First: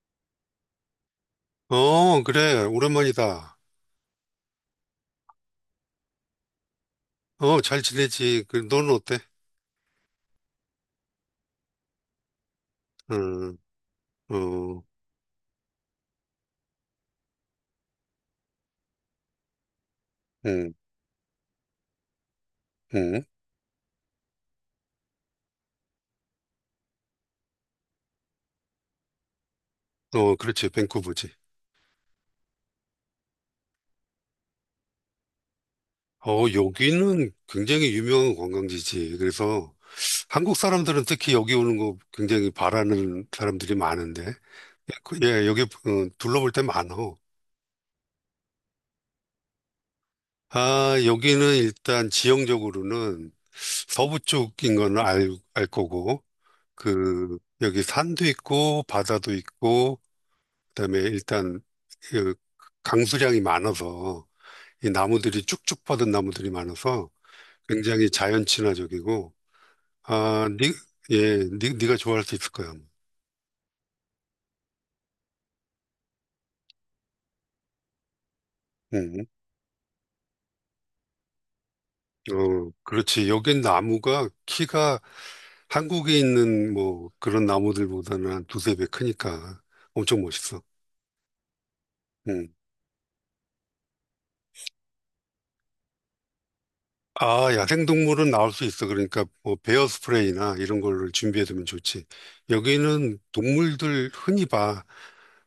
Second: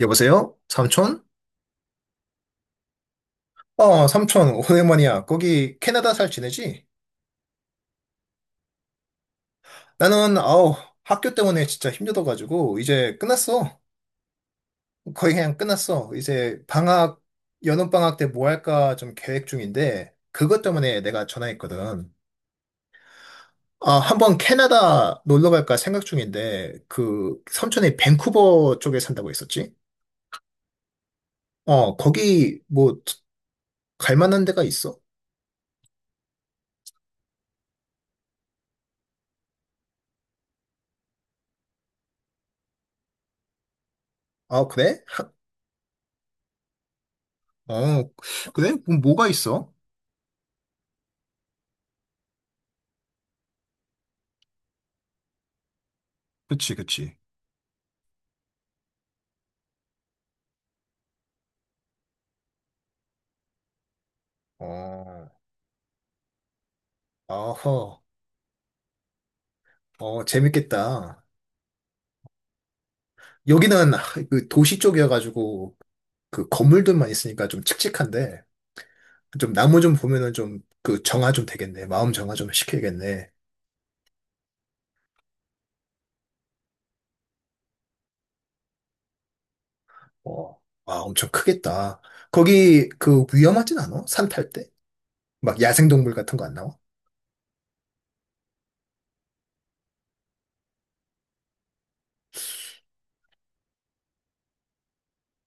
여보세요? 삼촌? 어, 그래. 오랜만이다. 어, 삼촌, 오랜만이야. 거기 캐나다 잘 지내지? 어, 잘 지내지. 그, 너는 어때? 나는, 아우, 학교 때문에 진짜 힘들어가지고, 이제 음, 끝났어. 어, 거의 그냥 끝났어. 이제 방학, 여름방학 때 뭐 할까 좀 계획 중인데, 그것 응. 때문에 내가 전화했거든. 응. 아, 한번 캐나다 놀러 갈까 생각 중인데, 그, 삼촌이 밴쿠버 쪽에 산다고 했었지? 어, 그렇지. 밴쿠버지. 어, 거기 뭐, 갈 만한 데가 있어? 어, 여기는 굉장히 유명한 관광지지. 그래서 한국 사람들은 특히 여기 오는 거 굉장히 바라는 사람들이 많은데. 아, 그래? 그- 예, 여기 어, 둘러볼 때 많어. 어, 그래? 그럼 뭐가 있어? 아, 여기는 일단 지형적으로는 서부 쪽인 건 알 거고, 그치, 그치. 그, 여기 산도 있고, 바다도 있고, 그다음에 일단 그 강수량이 많아서 이 어, 나무들이 쭉쭉 뻗은 나무들이 많아서 아허, 굉장히 자연 친화적이고. 어, 아, 니, 재밌겠다. 예, 니가 좋아할 수 있을 거야. 여기는 그 도시 쪽이어가지고 그 건물들만 있으니까 좀 칙칙한데 음, 좀 나무 좀 보면은 좀 그 정화 좀 되겠네. 마음 정화 좀 어, 그렇지. 시켜야겠네. 여긴 나무가 키가 한국에 있는 뭐 그런 나무들보다는 한 두세 배 크니까 엄청 어, 멋있어. 아, 엄청 크겠다. 음. 거기 그 위험하진 않아? 산 탈 때? 막 야생동물 같은 거 안 나와? 아, 야생동물은 나올 수 있어. 그러니까 뭐 베어 스프레이나 이런 걸 준비해두면 좋지. 여기는 동물들 흔히 봐.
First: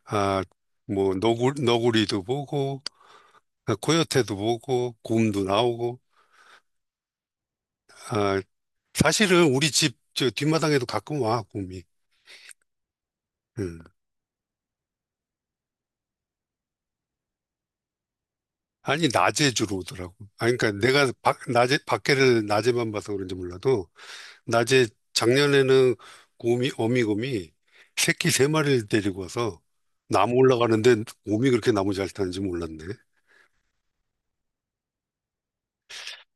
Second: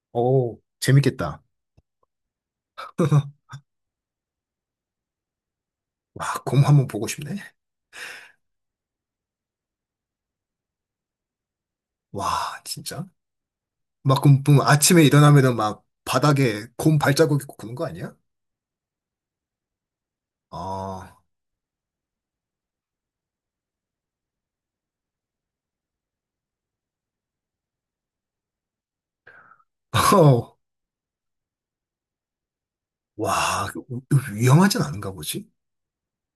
아, 오, 뭐 재밌겠다. 너구리도 보고 아, 코요테도 보고 곰도 나오고. 와, 곰 한번 보고 싶네. 아, 사실은 우리 집 저 뒷마당에도 가끔 와 곰이. 와, 진짜. 음. 막 그럼 보면 아침에 일어나면은 막 바닥에 곰 발자국 있고 그런 거 아니야? 아니, 낮에 주로 오더라고. 아, 그러니까 내가 아, 낮에 밖에를 낮에만 봐서 그런지 몰라도 낮에, 작년에는 곰이, 어미곰이 새끼 세 마리를 데리고 와서 나무 올라가는데 곰이 그렇게 나무 잘 타는지 몰랐네. 와, 위험하진 않은가 보지?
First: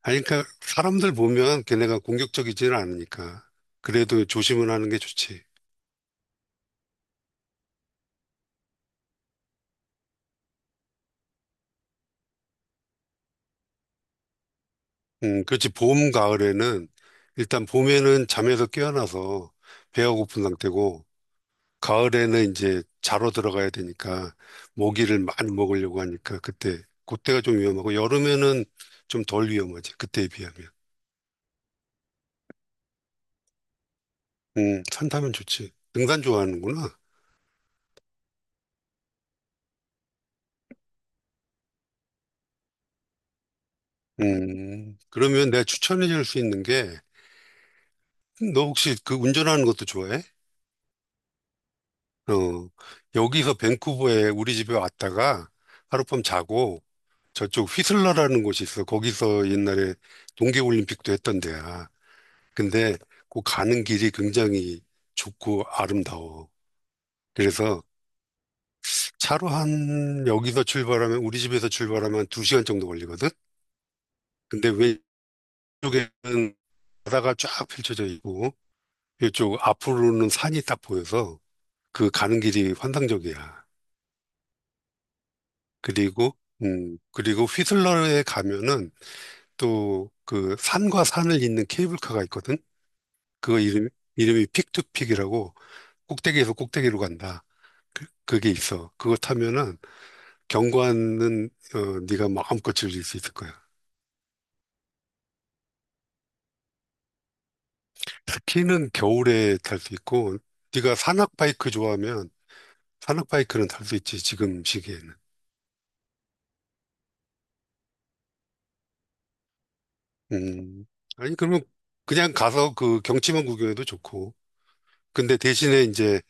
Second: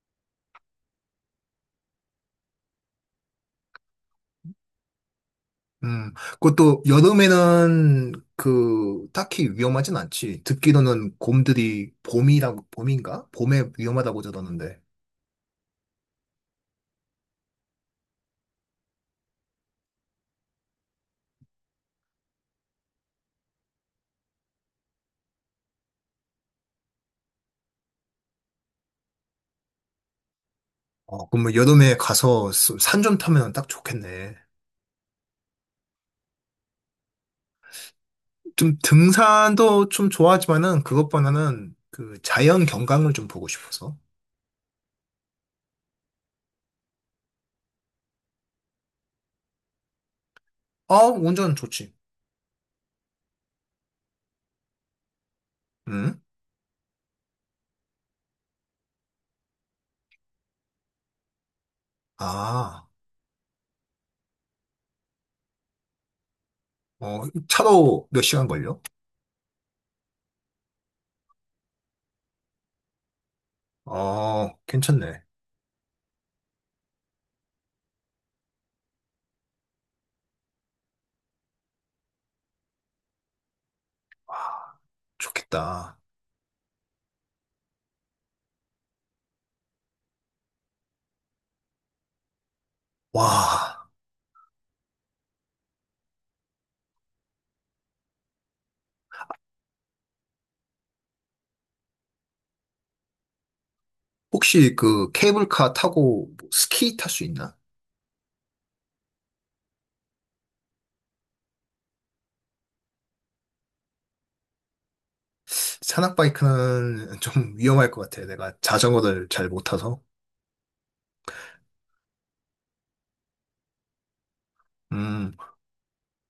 아니, 그러니까 사람들 보면 걔네가 공격적이지는 않으니까. 그래도 조심은 하는 게 좋지. 음, 그것도 여름에는 그 딱히 위험하진 않지. 듣기로는 곰들이 봄이라고, 봄인가? 봄에 위험하다고 들었는데. 그렇지. 봄, 가을에는 일단 봄에는 잠에서 깨어나서 배가 고픈 상태고, 가을에는 이제 자러 들어가야 되니까 모기를 많이 먹으려고 하니까 그때가 좀 위험하고, 여름에는 좀 덜 위험하지. 그때에 비하면. 어, 그럼 여름에 가서 산 좀 타면 딱 좋겠네. 산타면 좋지. 등산 좋아하는구나. 좀 등산도 좀 좋아하지만은 그것보다는 그 자연 경관을 좀 보고 싶어서. 그러면 내가 추천해 줄 수 있는 게, 너 혹시 그 운전하는 것도 좋아해? 어, 운전 좋지. 어, 여기서 밴쿠버에 우리 집에 왔다가 응? 하룻밤 자고 저쪽 휘슬러라는 곳이 있어. 거기서 옛날에 동계올림픽도 했던 데야. 아, 근데 그 가는 길이 굉장히 좋고 아름다워. 어, 그래서 차로 몇 시간 걸려? 차로 한, 여기서 출발하면, 우리 집에서 출발하면 두시간 정도 걸리거든? 어, 근데 괜찮네. 왼쪽에는 바다가 쫙 펼쳐져 있고 이쪽 앞으로는 산이 딱 보여서 그 가는 길이 환상적이야. 좋겠다. 그리고 음, 그리고 휘슬러에 가면은 또 그 산과 산을 잇는 케이블카가 있거든. 그거 와. 이름이 픽투픽이라고, 꼭대기에서 꼭대기로 간다. 그, 그게 있어. 그거 타면은 경관은 어, 네가 마음껏 즐길 수 있을 거야. 혹시 그 케이블카 타고 뭐 스키 탈 수 있나? 스키는 겨울에 탈 수 있고 네가 산악 바이크 좋아하면 산악 바이크는 탈 수 있지 지금 시기에는. 산악바이크는 좀 위험할 것 같아. 내가 자전거를 잘 못 타서. 음. 아니, 그러면 그냥 가서 그 경치만 구경해도 좋고. 음, 근데 대신에 이제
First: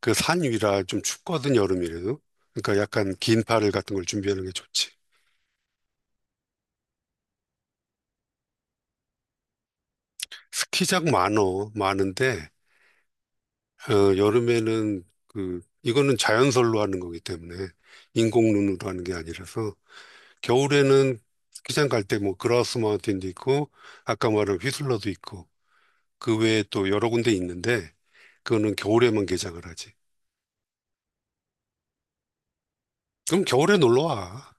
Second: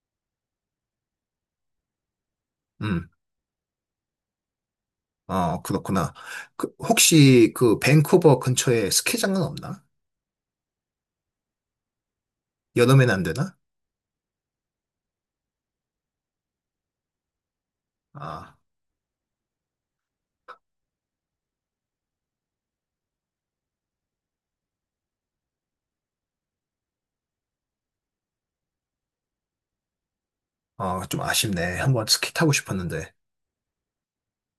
그 산 위라 좀 춥거든, 여름이라도. 그러니까 음, 약간 긴 파를 같은 걸 준비하는 게 좋지. 어, 그렇구나. 그, 혹시 그 밴쿠버 근처에 스키장은 없나? 스키장 많어, 많은데, 여름엔 안 되나? 어, 여름에는 그, 이거는 자연설로 하는 거기 때문에, 아, 인공눈으로 하는 게 아니라서. 겨울에는 스키장 갈 때 뭐 그라우스 마운틴도 있고 아까 말한 휘슬러도 있고 그 외에 또 여러 군데 있는데 그거는 겨울에만 개장을 하지. 아, 좀 아쉽네. 한번 스키 타고 싶었는데. 그럼 겨울에 놀러 와.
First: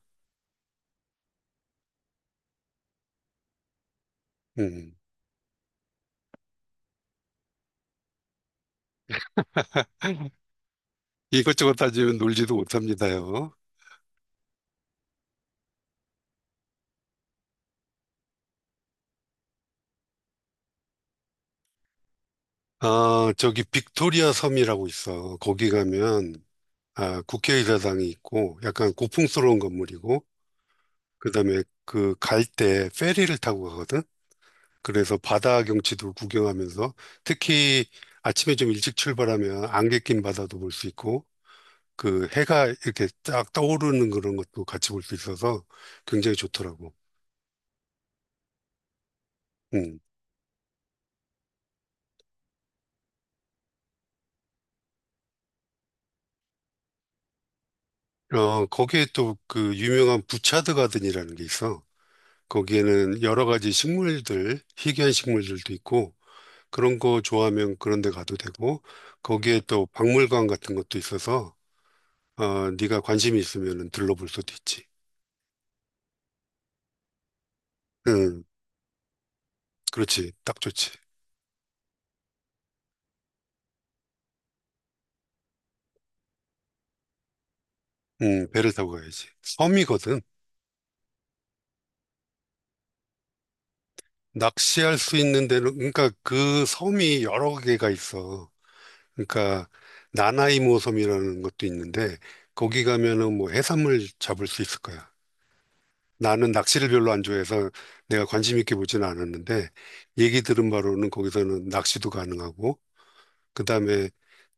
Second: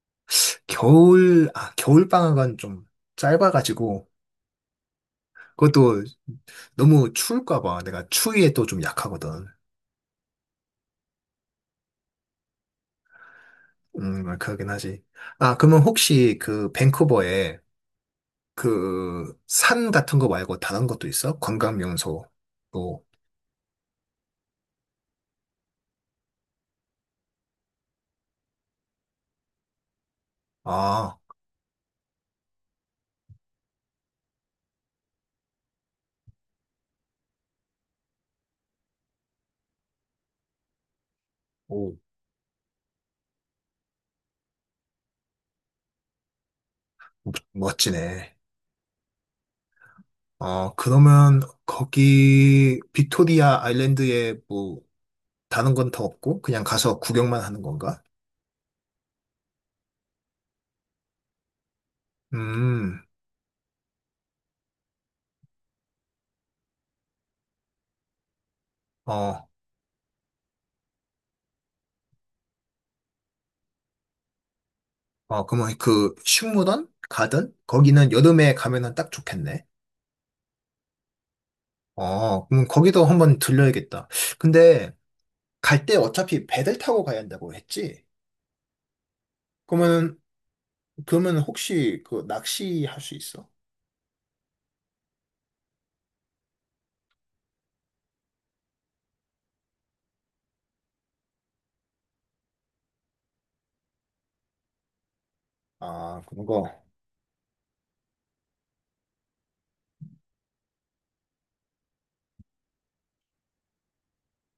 겨울, 아, 겨울 방학은 좀 짧아가지고. 음. 그것도 너무 추울까 봐. 내가 추위에 또 좀 약하거든. 이것저것 따지면 놀지도 못합니다요. 그러긴 하지. 아, 그러면 혹시 그 밴쿠버에 그, 산 같은 거 말고 다른 것도 있어? 관광 명소. 또, 아, 저기 빅토리아 섬이라고 있어. 거기 가면 아, 국회의사당이 있고 약간 고풍스러운 건물이고, 아, 그다음에 그 갈 때 페리를 타고 가거든. 그래서 바다 경치도 구경하면서, 특히 아침에 좀 일찍 출발하면 안개 낀 바다도 볼 수 있고 오, 그 해가 이렇게 쫙 떠오르는 그런 것도 같이 볼 수 있어서 굉장히 좋더라고. 멋지네. 음. 어, 그러면 거기 빅토리아 아일랜드에 뭐, 다른 건 더 없고, 그냥 가서 구경만 하는 건가? 어, 거기에 또 그 유명한 부차드 가든이라는 게 있어. 음, 거기에는 여러 가지 식물들, 희귀한 식물들도 있고, 그런 거 좋아하면 그런 데 가도 되고, 어, 거기에 또 박물관 같은 것도 있어서, 어, 네가 관심이 있으면 들러볼 수도 있지. 어, 그러면 그 식물원? 가든? 거기는 응, 여름에 가면은 딱 좋겠네. 그렇지. 딱 좋지. 어, 그럼 거기도 한번 들려야겠다. 근데 갈 때 어차피 배를 타고 가야 한다고 했지? 응, 배를 타고 가야지. 그러면 섬이거든. 그러면 혹시 그 낚시 할 수 있어? 낚시할 수 있는 데는, 그러니까 그 섬이 여러 개가 있어. 그러니까 나나이모 섬이라는 것도 있는데 거기 가면은 뭐 해산물 잡을 수 있을 거야. 아, 그런 나는 거. 낚시를 별로 안 좋아해서 내가 관심 있게 보지는 않았는데, 얘기 들은 바로는 거기서는 낚시도 가능하고, 그다음에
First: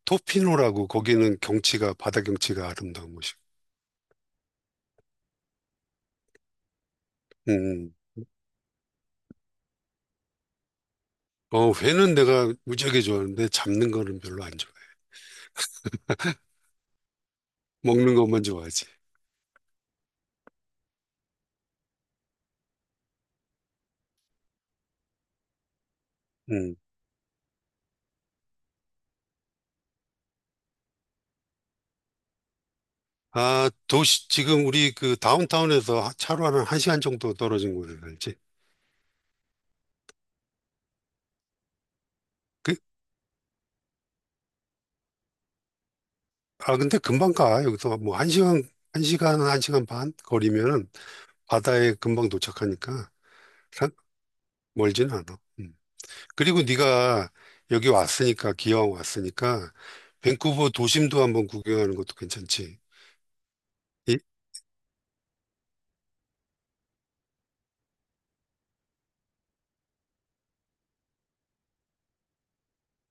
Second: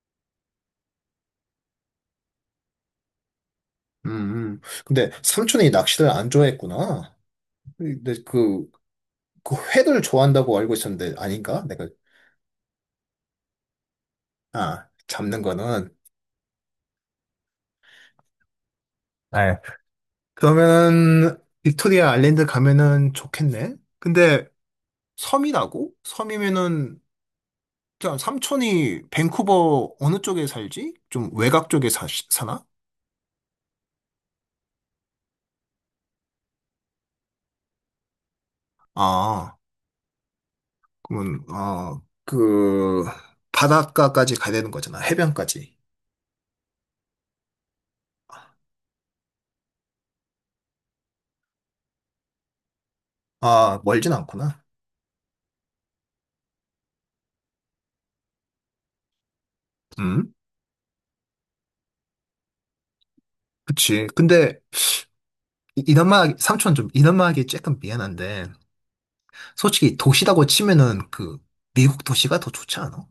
토피노라고, 거기는 경치가, 바다 경치가 아름다운 곳이고. 음, 근데 삼촌이 낚시를 안 좋아했구나. 음. 근데 음. 그, 그 회를 좋아한다고 알고 있었는데 아닌가? 어, 내가, 회는 내가 무지하게 좋아하는데 잡는 거는 별로 안 좋아해. 아, 잡는 거는. 먹는 것만 좋아하지. 네. 그러면은 빅토리아 아일랜드 가면은 좋겠네. 근데 섬이라고? 음. 섬이면은 자, 삼촌이 밴쿠버 어느 쪽에 살지? 좀 외곽 쪽에 사, 사나? 아, 도시 지금 우리 그 다운타운에서 차로 한 1시간 정도 떨어진 곳에 살지. 아, 그러면, 아, 그, 그, 바닷가까지 가야 되는 거잖아. 해변까지. 아, 근데 금방 가. 여기서 뭐 한 시간, 한 시간, 한 시간 반 거리면은 바다에 금방 도착하니까. 아, 사- 멀진 않구나. 멀진 않아. 음. 그리고 네가 여기 왔으니까, 기왕 왔으니까 음, 밴쿠버 도심도 한번 구경하는 것도 괜찮지. 그치. 이- 근데, 이남아, 삼촌 좀, 이남아 하기 조금 미안한데, 솔직히 도시라고 치면은 그, 미국 도시가 더 좋지 않아?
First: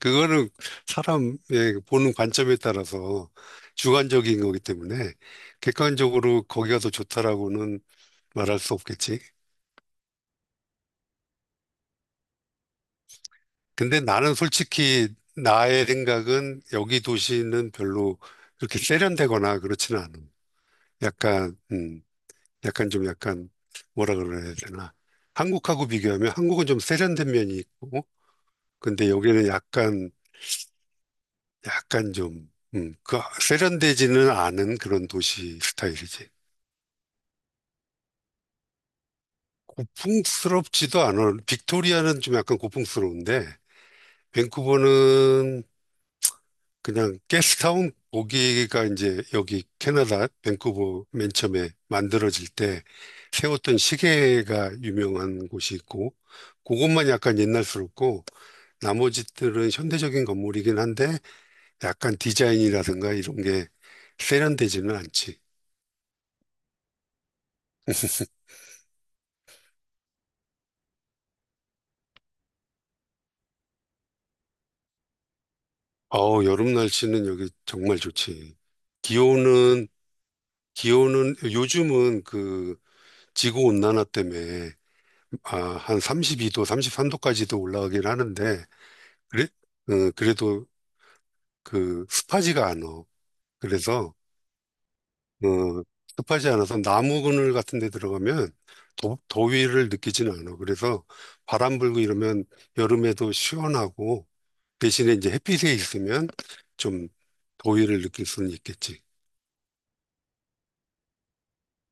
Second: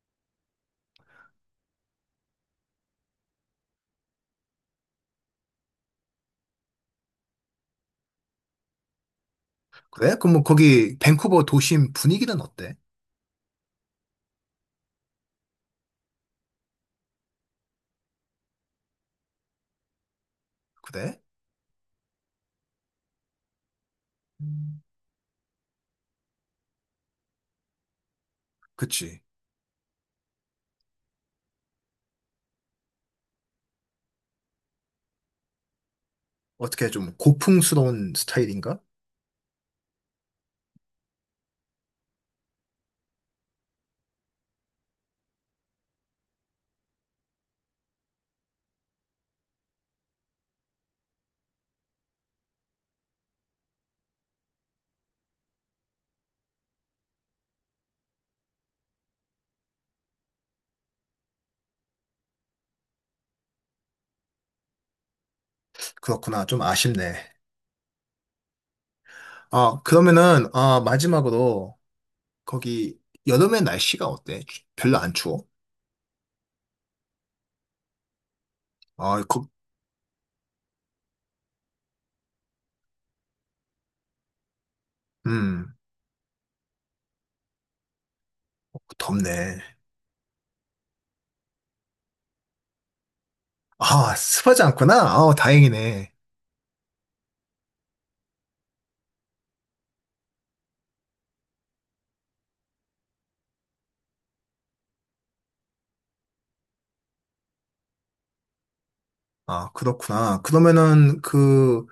그거는 사람의 보는 관점에 따라서 주관적인 거기 때문에 객관적으로 거기가 더 좋다라고는 말할 수 없겠지. 그래? 그럼 뭐 거기, 밴쿠버 도심 분위기는 어때? 근데 나는 솔직히 나의 생각은, 여기 도시는 별로 그렇게 세련되거나 그렇지는 않아. 그래? 약간, 약간 좀 약간 뭐라 그래야 음. 되나. 한국하고 비교하면 한국은 좀 세련된 면이 있고, 근데 그치. 여기는 약간, 약간 좀, 그 세련되지는 않은 그런 도시 스타일이지. 어떻게 좀 고풍스러운 스타일인가? 고풍스럽지도 않아. 빅토리아는 좀 약간 고풍스러운데, 밴쿠버는 그냥 게스트타운, 거기가 이제 여기 캐나다 밴쿠버 맨 처음에 만들어질 때 세웠던 시계가 유명한 곳이 있고 그것만 약간 옛날스럽고 나머지들은 현대적인 건물이긴 한데 약간 디자인이라든가 이런 게 세련되지는 않지. 그렇구나. 좀 아쉽네. 아, 그러면은, 아, 마지막으로, 거기, 여름에 날씨가 어때? 별로 안 추워? 어우, 여름 날씨는 여기 정말 좋지. 아, 거, 기온은 기온은 요즘은 그 지구 온난화 때문에 아, 음, 한 32도, 33도까지도 올라가긴 하는데. 그래? 덥네. 어, 그래도 그 습하지가 않아. 아, 그래서 습하지 않구나. 아, 어, 다행이네. 습하지 않아서 나무 그늘 같은 데 들어가면 더위를 느끼지는 않아. 그래서 바람 불고 이러면 여름에도 시원하고, 대신에 이제 햇빛에 있으면 좀 더위를 느낄 수는 있겠지. 아, 그렇구나. 그러면은 그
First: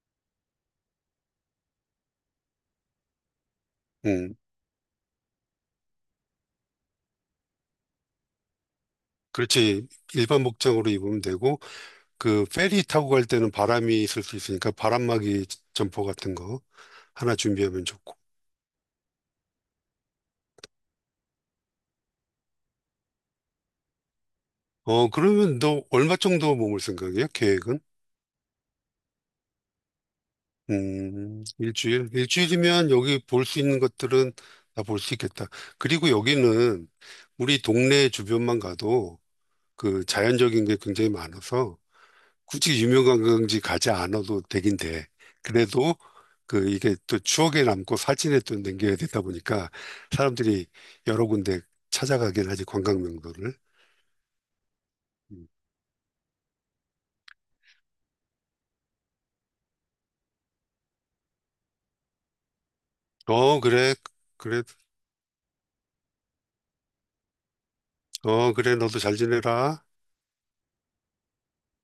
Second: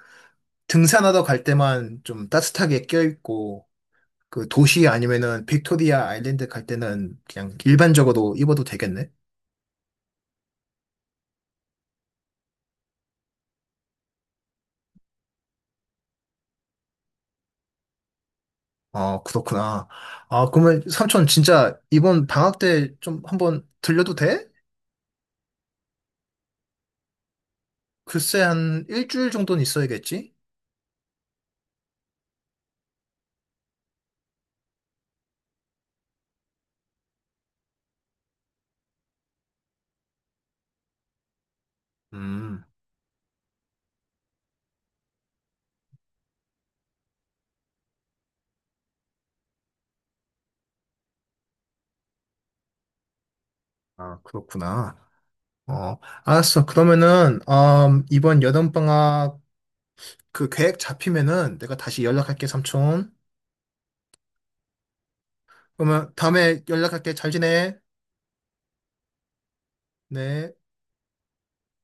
등산하러 갈 때만 좀 따뜻하게 껴입고 음, 그 도시 아니면은 빅토리아 아일랜드 갈 때는 그냥 일반적으로 입어도 되겠네. 그렇지. 일반 복장으로 입으면 되고 그 페리 타고 갈 때는 바람이 있을 수 있으니까 바람막이 점퍼 같은 거 하나 준비하면 좋고. 아, 그렇구나. 아, 그러면 삼촌 진짜 이번 방학 때 좀 한번 들려도 돼? 어, 그러면 너 얼마 정도 머물 생각이야? 계획은? 글쎄 한 일주일 정도는 있어야겠지? 일주일? 일주일이면 여기 볼 수 있는 것들은 다 볼 수 있겠다. 그리고 여기는 우리 동네 주변만 가도 그 자연적인 게 굉장히 많아서 음, 굳이 유명한 관광지 가지 않아도 되긴 돼. 그래도 그 이게 또 추억에 남고 사진에 또 남겨야 되다 보니까 사람들이 여러 군데 찾아가긴 하지, 관광 명소를. 아, 그렇구나. 음. 어, 알았어. 그러면은, 이번 여름방학 그 계획 잡히면은 내가 다시 연락할게, 삼촌. 어, 그래. 그래. 그러면 다음에 연락할게. 잘 지내. 어, 그래. 너도 잘 지내라. 네.